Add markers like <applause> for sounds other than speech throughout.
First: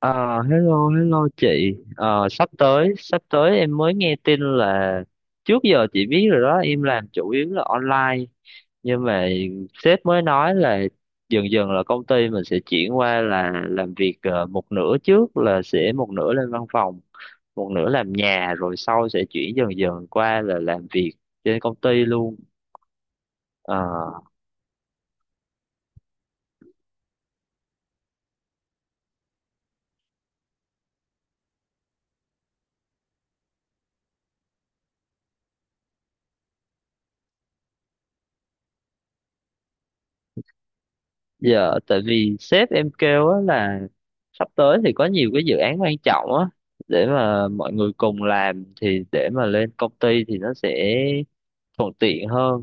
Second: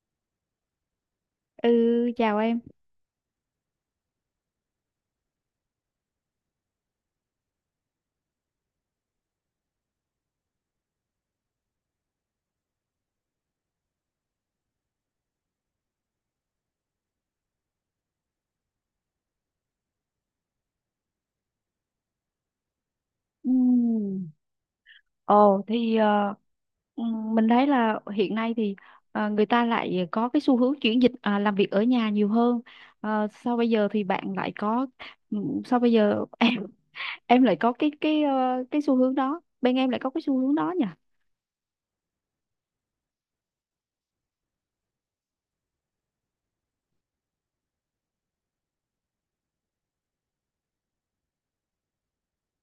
Ờ, hello, hello chị. Ừ, Ờ, chào sắp em. tới, sắp tới em mới nghe tin là trước giờ chị biết rồi đó, em làm chủ yếu là online. Nhưng mà sếp mới nói là dần dần là công ty mình sẽ chuyển qua là làm việc một nửa trước là sẽ một nửa lên văn phòng, một nửa làm nhà rồi sau sẽ chuyển dần dần qua là làm việc trên công ty luôn. Ờ, Ừm. Ồ, mình thấy là hiện nay thì người ta lại có cái xu hướng chuyển dịch, làm việc ở nhà nhiều hơn. Sau bây giờ thì bạn lại có, sau bây giờ <laughs> em lại có cái xu hướng đó. Bên em lại có cái xu hướng đó nhỉ? Dạ, tại vì sếp em kêu á là sắp tới thì có nhiều cái dự án quan trọng á để mà mọi người cùng làm thì để mà lên công ty thì nó sẽ thuận tiện hơn.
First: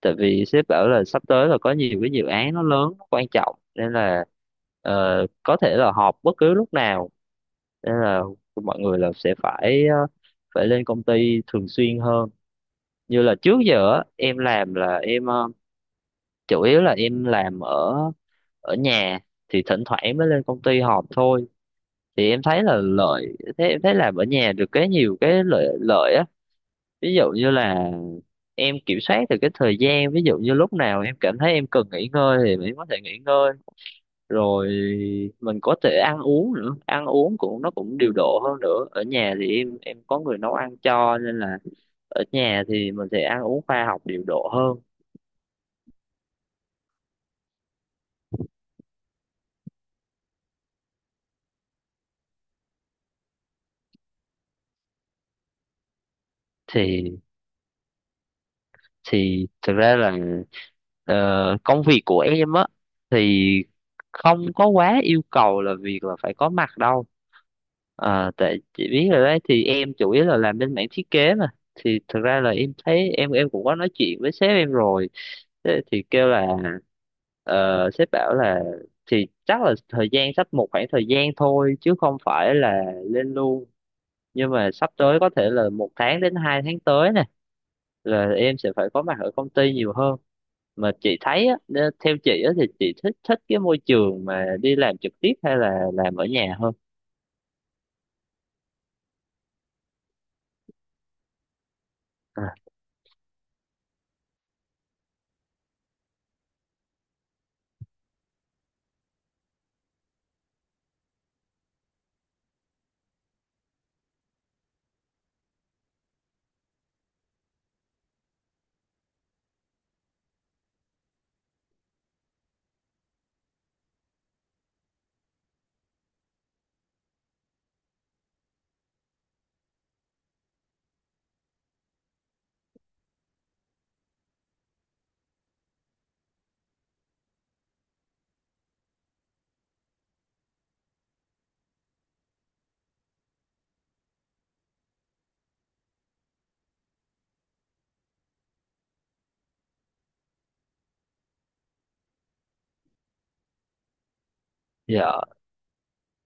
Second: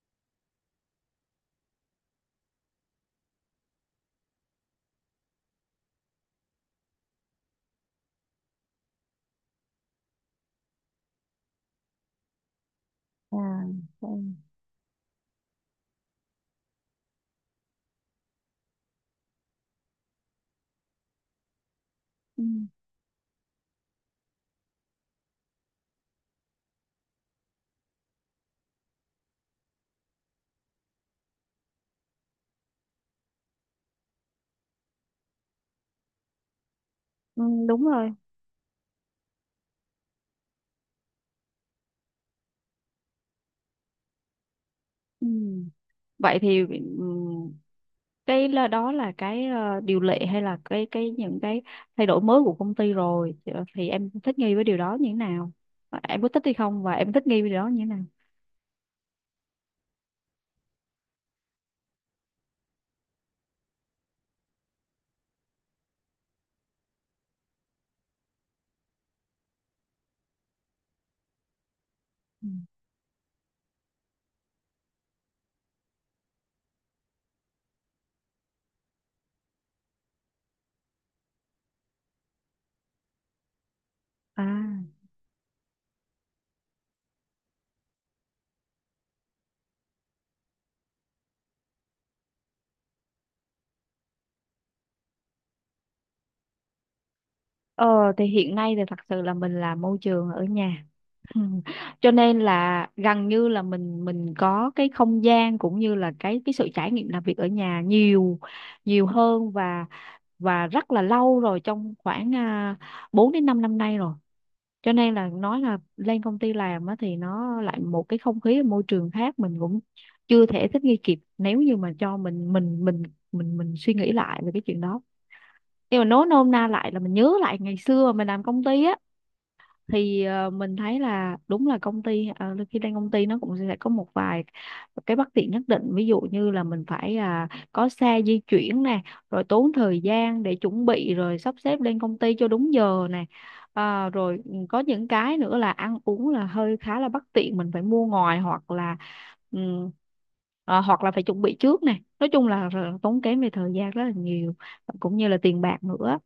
Tại vì sếp bảo là sắp tới là có nhiều cái dự án nó lớn, nó quan trọng nên là ờ, có thể là họp bất cứ lúc nào nên là mọi người là sẽ phải phải lên công ty thường xuyên hơn. Như là trước À, giờ á, vâng. em làm là em chủ yếu là em làm ở ở nhà thì thỉnh thoảng em mới lên công ty họp thôi thì em Ừ, thấy là lợi thế em thấy làm ở nhà được cái nhiều cái lợi lợi á, ví dụ như là em kiểm soát được cái thời gian, ví dụ như lúc nào em cảm thấy em cần nghỉ ngơi thì mình có thể nghỉ ngơi, rồi mình có thể ăn uống nữa, ăn uống ừ, cũng nó đúng cũng rồi. điều độ hơn, nữa ở nhà thì em có người nấu ăn cho nên là ở nhà thì mình sẽ ăn uống khoa học điều độ hơn. Ừ. Vậy thì, ừ, cái đó là cái điều lệ hay là cái những cái thay đổi mới của công ty rồi. Ờ, thì em thích nghi với điều đó như thế nào? Em có thích hay không và em thì thích nghi với điều đó như thế nào? thì thực ra là công việc của em á thì không có quá yêu cầu là việc là phải có mặt đâu. Ờ, tại chị biết rồi đấy thì em chủ yếu là làm bên mảng thiết kế mà thì thực ra Ừ. là em thấy em cũng có nói chuyện với sếp em rồi. Thế thì kêu là sếp bảo là thì chắc là thời gian sắp một khoảng thời gian thôi chứ không phải là lên luôn, nhưng mà À, sắp tới có thể là một tháng đến hai tháng tới nè là em sẽ phải có mặt ở công ty nhiều hơn. Mà chị thấy á, theo chị á, thì chị thích thích cái môi trường mà đi làm trực tiếp hay là làm ở nhà hơn? ờ thì hiện nay thì thật sự là mình làm môi trường ở nhà. Ừ. <laughs> Cho nên À, là gần như là mình có cái không gian cũng như là cái sự trải nghiệm làm việc ở nhà nhiều, nhiều hơn, và rất là lâu rồi, trong khoảng uh, 4 đến 5 năm nay rồi. Cho nên là nói là lên công ty làm á, thì nó lại một cái không khí môi trường khác, mình cũng chưa thể thích nghi kịp nếu như mà cho mình suy nghĩ lại về cái chuyện đó. Nhưng mà nói nôm na lại là mình nhớ lại ngày xưa mình làm công ty á, thì mình thấy là đúng là công ty, khi lên công ty nó cũng sẽ có một vài cái bất tiện nhất định, ví dụ như là mình phải, có xe di chuyển nè, rồi tốn thời gian để chuẩn bị rồi sắp xếp lên công ty cho đúng giờ nè. Rồi có những cái nữa là ăn uống là hơi khá là bất tiện, mình phải mua ngoài hoặc là, ừm, hoặc là phải chuẩn bị trước nè. Nói chung là tốn kém về thời gian rất là nhiều dạ cũng như là tiền bạc nữa.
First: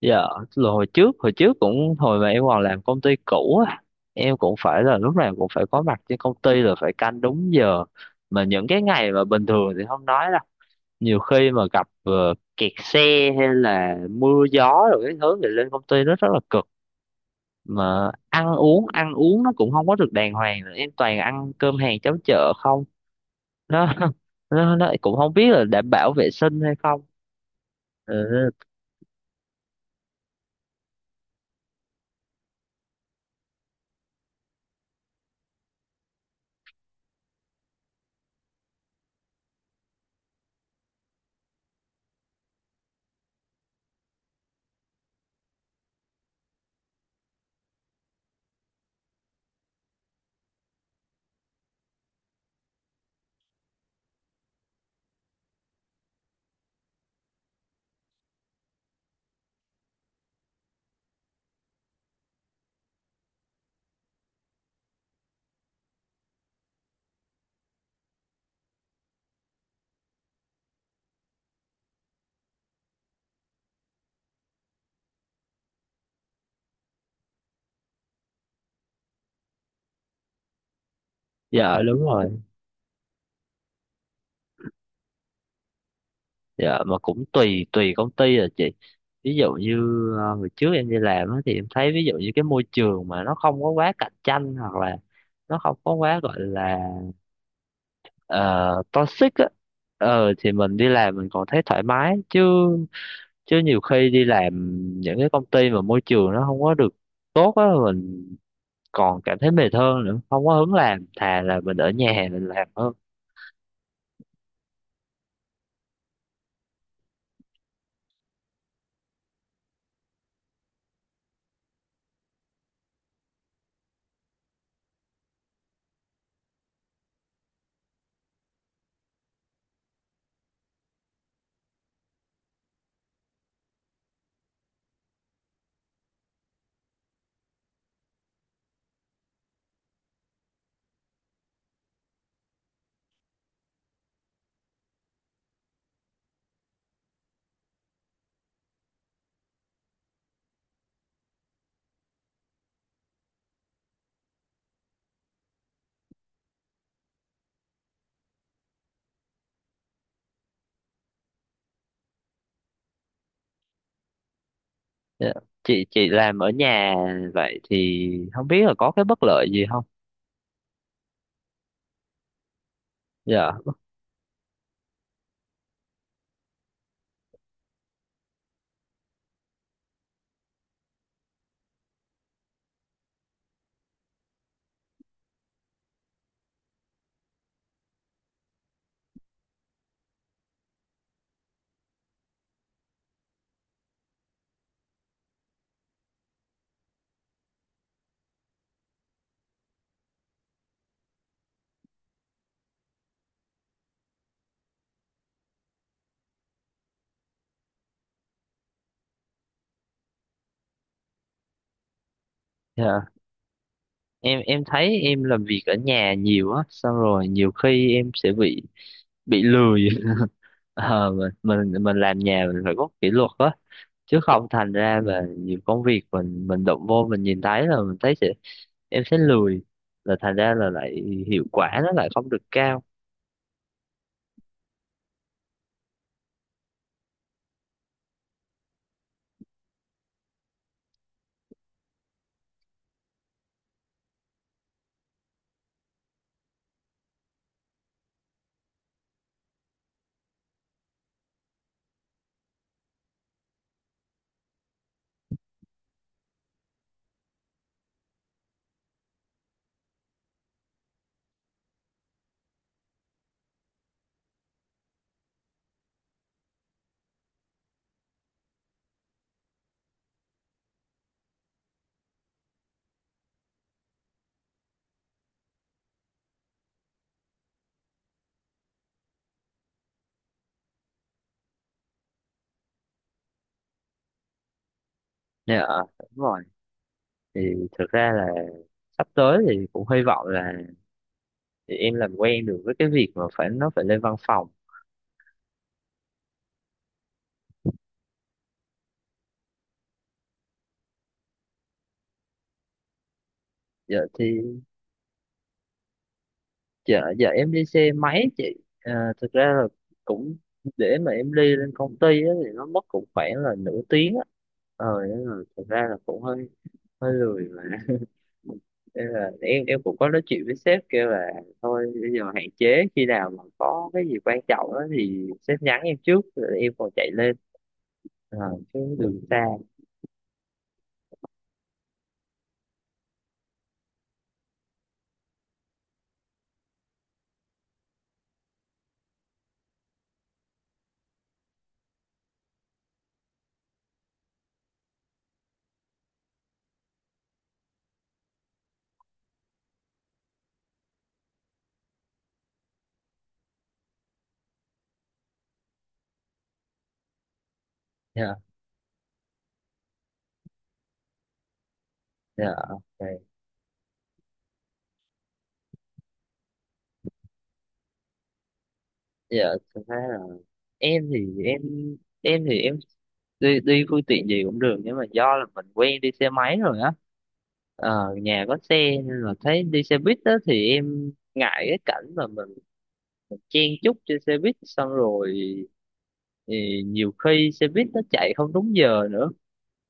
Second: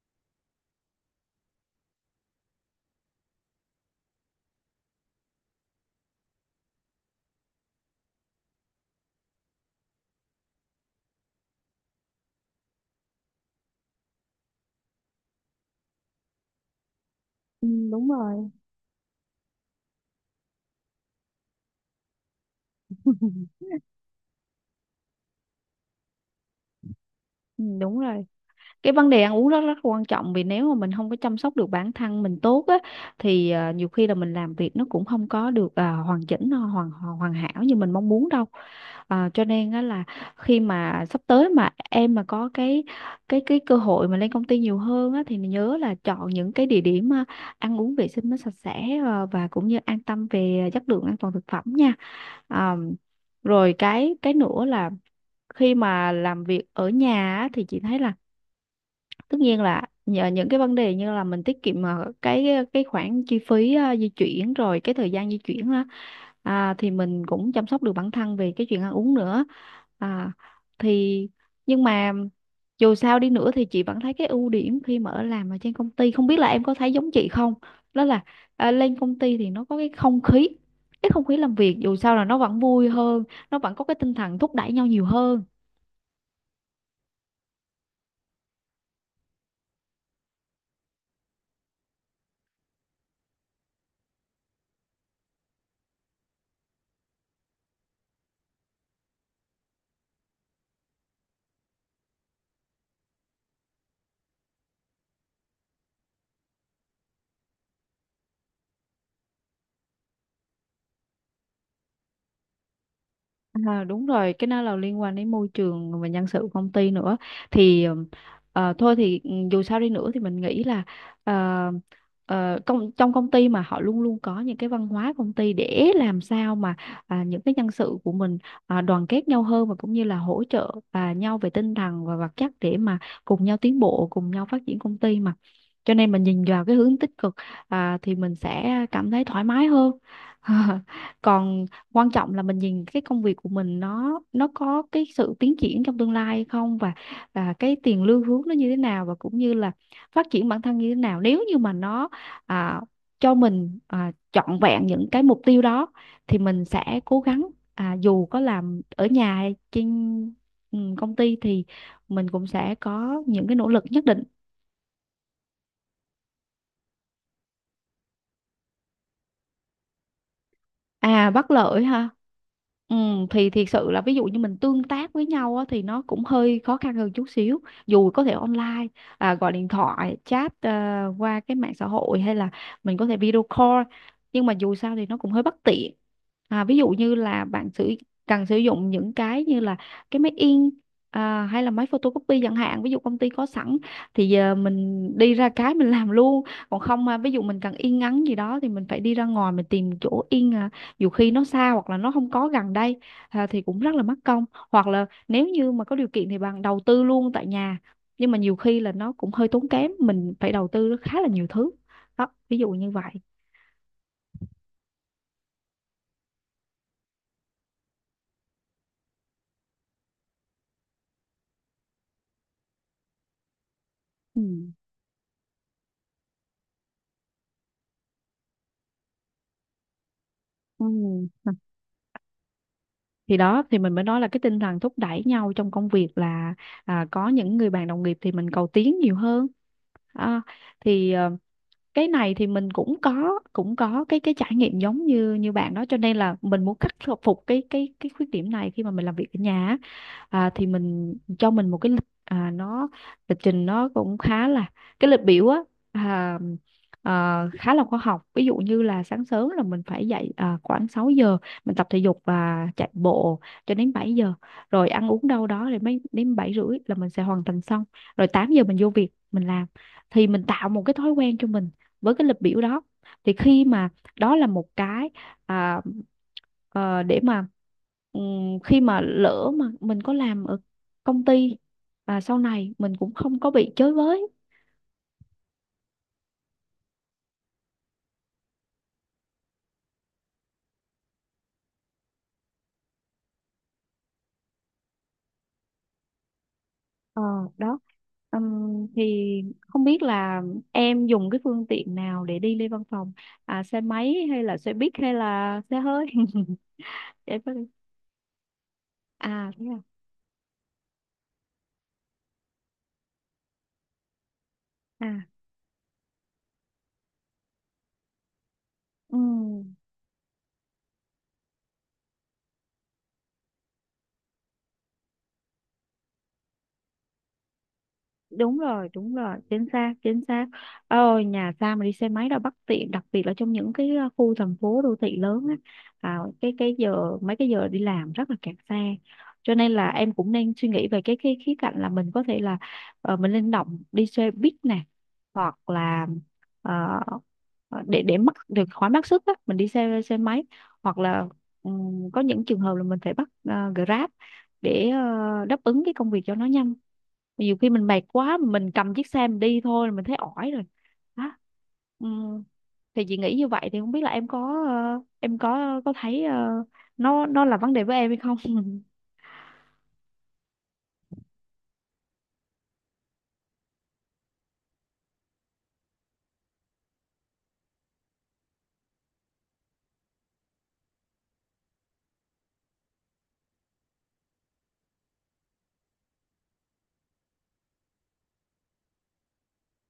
dạ, là hồi trước cũng hồi mà em còn làm công ty cũ á, em cũng phải là lúc nào cũng phải có mặt trên công ty là phải canh đúng giờ, mà những cái ngày mà bình thường thì không nói đâu, nhiều khi mà gặp kẹt xe hay là mưa gió rồi cái thứ thì lên công ty nó rất là cực, Ừ, đúng mà rồi. Ăn uống nó cũng không có được đàng hoàng nữa, em toàn ăn cơm hàng cháo chợ không, <laughs> nó <laughs> nó cũng không biết là đảm bảo vệ sinh hay không. Ừ, đúng rồi, Ừ, cái vấn đề ăn uống rất rất quan trọng, vì nếu mà mình không có chăm sóc được bản thân mình tốt á, thì nhiều khi là mình làm việc nó cũng không có được hoàn chỉnh, nó hoàn hoàn hoàn hảo như mình mong muốn đâu. Cho nên á là khi mà sắp tới mà em mà có cái cơ hội mà lên công ty nhiều hơn á, thì nhớ là chọn những cái địa điểm, ăn uống vệ sinh nó sạch sẽ, và cũng như an tâm về chất lượng an toàn thực phẩm nha. à, Rồi cái nữa là khi mà làm việc ở nhà á, thì chị thấy là tất nhiên là nhờ những cái vấn đề như là mình tiết kiệm cái khoản chi phí, di chuyển rồi cái thời gian di chuyển đó. Thì mình cũng chăm sóc được bản thân về cái chuyện ăn uống nữa. À, thì Nhưng mà dù sao đi nữa thì chị vẫn thấy cái ưu điểm khi mà ở làm ở trên công ty, không biết là em có thấy giống chị không. Đó là, lên công ty thì nó có cái không khí, làm việc dạ dù đúng sao là rồi. nó vẫn vui hơn, nó vẫn có cái tinh thần thúc đẩy nhau nhiều hơn. Dạ mà cũng tùy tùy công ty rồi chị, ví dụ như hồi trước em đi làm á, thì em thấy ví dụ như cái môi trường mà nó không có quá cạnh tranh hoặc là nó không có quá gọi là ờ, toxic á, ờ thì mình đi làm mình còn thấy thoải mái chứ, chứ nhiều khi đi làm những cái công ty mà môi trường nó không có được tốt á, mình còn cảm thấy mệt hơn nữa, không có hứng làm, thà là mình ở nhà mình làm hơn. À, đúng rồi, cái đó là liên quan đến môi trường và nhân sự của công ty nữa. Thì thôi thì dù sao đi nữa thì mình nghĩ là ờ, trong công ty mà họ luôn luôn có những cái văn hóa công ty để làm sao mà, những cái nhân sự của mình, đoàn kết nhau hơn và cũng như là hỗ trợ và nhau về tinh thần và vật chất để mà cùng nhau tiến bộ, cùng nhau phát triển công ty mà. Cho nên mình nhìn vào cái hướng tích cực, thì mình sẽ cảm thấy thoải mái hơn. <laughs> Còn quan trọng là mình nhìn cái công việc của mình, nó có cái sự tiến triển trong tương lai hay không, và và cái tiền lương hướng nó như thế nào và cũng như là phát triển bản thân như thế nào. Nếu như mà nó, à, cho mình, trọn vẹn những cái mục tiêu đó thì mình sẽ cố gắng, dù có làm ở nhà hay trên, công ty thì mình cũng sẽ có những cái nỗ lực nhất định. Dạ. Chị làm ở nhà vậy thì không biết là có cái bất lợi gì không? À, bất lợi ha. Ừ, thì Dạ thiệt sự là ví dụ như mình tương tác với nhau á, thì nó cũng hơi khó khăn hơn chút xíu, dù có thể online, gọi điện thoại, chat, qua cái mạng xã hội hay là mình có thể video call. Nhưng mà dù sao thì nó cũng hơi bất tiện. Ví dụ như là bạn sử cần sử dụng những cái như là cái máy in, hay là máy photocopy chẳng hạn. Ví dụ công ty có sẵn thì giờ mình đi ra cái mình làm luôn, còn không, ví dụ mình cần yên ngắn gì đó thì mình phải đi ra ngoài mình tìm chỗ yên, dù khi nó xa hoặc là nó không có gần đây, thì cũng rất là mất công. Hoặc là nếu như mà có điều kiện thì bạn đầu tư luôn tại nhà, nhưng mà nhiều khi là nó cũng hơi tốn kém, mình phải đầu tư khá là nhiều thứ, đó, ví dụ như dạ, vậy. em thấy em làm việc ở nhà nhiều á xong rồi nhiều khi em sẽ bị lười <laughs> Ờ, mình làm nhà mình phải có kỷ luật á, chứ Ừ. không thành ra là nhiều công việc mình động vô mình nhìn thấy là mình thấy sẽ em sẽ lười, là thành ra là Ừ. lại hiệu quả nó lại không được cao. Thì đó thì mình mới nói là cái tinh thần thúc đẩy nhau trong công việc là, có những người bạn đồng nghiệp thì mình cầu tiến nhiều hơn. À, thì cái này thì mình cũng có cái trải nghiệm giống như như bạn đó, cho nên là mình muốn khắc phục cái khuyết điểm này khi mà mình làm việc ở nhà á. Thì mình cho mình một cái lịch, nó lịch trình nó cũng khá là, cái lịch biểu á, à, khá là khoa học. Ví dụ như là sáng sớm là mình phải dậy, khoảng 6 giờ mình tập thể dục và chạy bộ cho đến 7 giờ, rồi ăn uống đâu đó thì mấy đến 7:30 là mình sẽ hoàn thành xong, rồi 8 giờ mình vô việc mình làm. Thì mình tạo một cái thói quen cho mình với cái lịch biểu đó. Thì khi mà, đó là một cái, à, để mà khi mà lỡ mà mình có làm ở công ty và sau này mình cũng không có bị chới với. Dạ đúng rồi. Thì thực ra là sắp tới thì cũng hy vọng là thì em làm quen được với cái việc mà phải nó phải lên văn phòng. Ờ, đó. Thì không biết là em dùng cái phương tiện nào để đi lên văn phòng, xe giờ máy thì hay là xe buýt hay là xe hơi? <laughs> giờ giờ Em có em đi đi. xe máy chị. À, thực À ra thế là à. cũng để mà em đi lên công ty á, thì nó mất cũng khoảng là nửa tiếng á, ờ nên À, là thực ra là cũng hơi hơi lười mà <laughs> Thế ừ, là em cũng có nói chuyện với sếp kêu là thôi bây giờ hạn chế khi nào mà có cái gì quan trọng đó thì sếp nhắn em trước rồi em còn chạy lên, à, đúng chứ rồi, đúng đừng rồi, xa. chính xác, chính xác. Ôi, nhà xa mà đi xe máy đâu bất tiện, đặc biệt là trong những cái khu thành phố đô thị lớn á. Cái giờ mấy cái giờ đi làm rất là kẹt xe, cho nên là em cũng nên suy nghĩ về cái khía cạnh là mình có thể là, mình linh động đi xe buýt nè, hoặc là ờ, để mất được khỏi mất sức á mình đi xe xe máy, hoặc là có những trường hợp là mình phải bắt Grab để đáp ứng cái công việc cho nó nhanh. Nhiều khi mình mệt Dạ quá mà mình cầm chiếc xe mình đi thôi là mình thấy ỏi rồi, đó. Ừ. dạ ok. Thì chị nghĩ như vậy, thì không biết là em có, em có thấy nó là vấn đề với em hay không. <laughs> Dạ thực ra là em thì em em thì em đi đi phương tiện gì cũng được, nhưng mà do là mình quen đi xe máy rồi á, ờ, nhà có xe nên là thấy đi xe buýt đó thì em ngại cái cảnh mà mình chen chúc trên xe buýt, xong rồi thì nhiều khi xe buýt nó chạy không đúng giờ nữa.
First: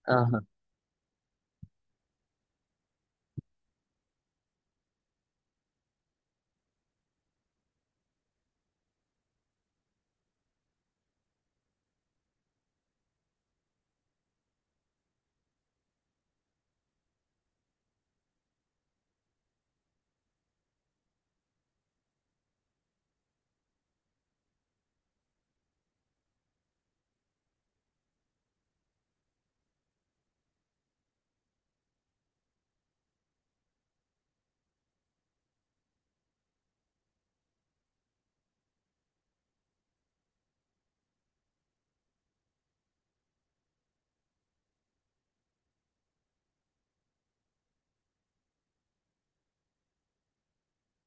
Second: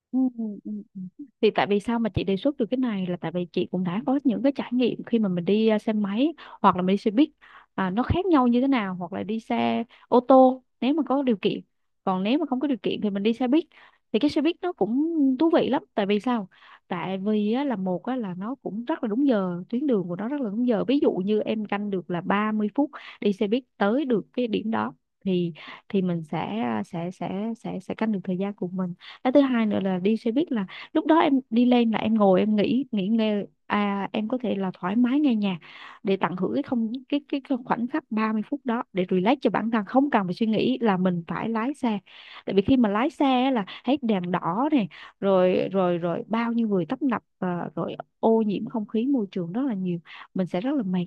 À, Ừ, ừ, ừ. Thì tại vì sao mà chị đề xuất được cái này là tại vì chị cũng đã có những cái trải nghiệm khi mà mình đi, xe máy hoặc là mình đi xe buýt, nó khác nhau như thế nào, hoặc là đi xe ô tô nếu mà có điều kiện, còn nếu mà không có điều kiện thì mình đi xe buýt. Thì cái xe buýt nó cũng thú vị lắm, tại vì sao? Tại vì á, là một á, là nó cũng rất là đúng giờ, tuyến đường của nó rất là đúng giờ. Ví dụ như em canh được là 30 phút đi xe buýt tới được cái điểm đó, thì thì mình sẽ, sẽ canh được thời gian của mình. Cái thứ hai nữa là đi xe buýt là lúc đó em đi lên là em ngồi em nghỉ, nghỉ ngơi, em có thể là thoải mái nghe nhạc để tận hưởng cái không cái cái khoảnh khắc 30 phút đó để relax cho bản thân, không cần phải suy nghĩ là mình phải lái xe. Tại vì khi mà lái xe á là hết đèn đỏ này, rồi rồi rồi bao nhiêu người tấp nập và rồi ô nhiễm không khí môi trường rất là nhiều, mình sẽ rất là mệt,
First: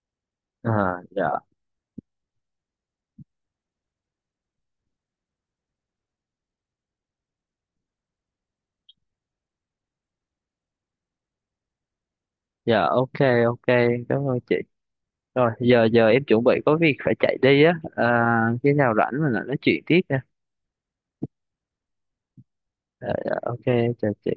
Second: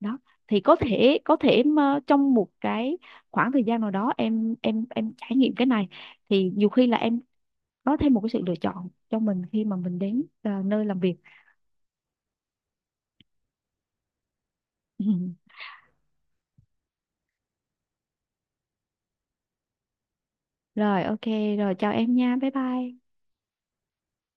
đó. Thì có à, thể, dạ mà trong một cái khoảng thời gian nào đó em trải nghiệm cái này, thì nhiều khi là em có thêm một cái sự lựa chọn cho mình khi mà mình đến, nơi làm việc. dạ ok ok, cảm ơn chị. Rồi <laughs> giờ giờ em chuẩn bị có việc phải chạy đi á, à, khi nào rảnh mình lại nói chuyện tiếp nha. Rồi, ok. Rồi chào em nha, bye Dạ, bye. dạ, ok, chào chị.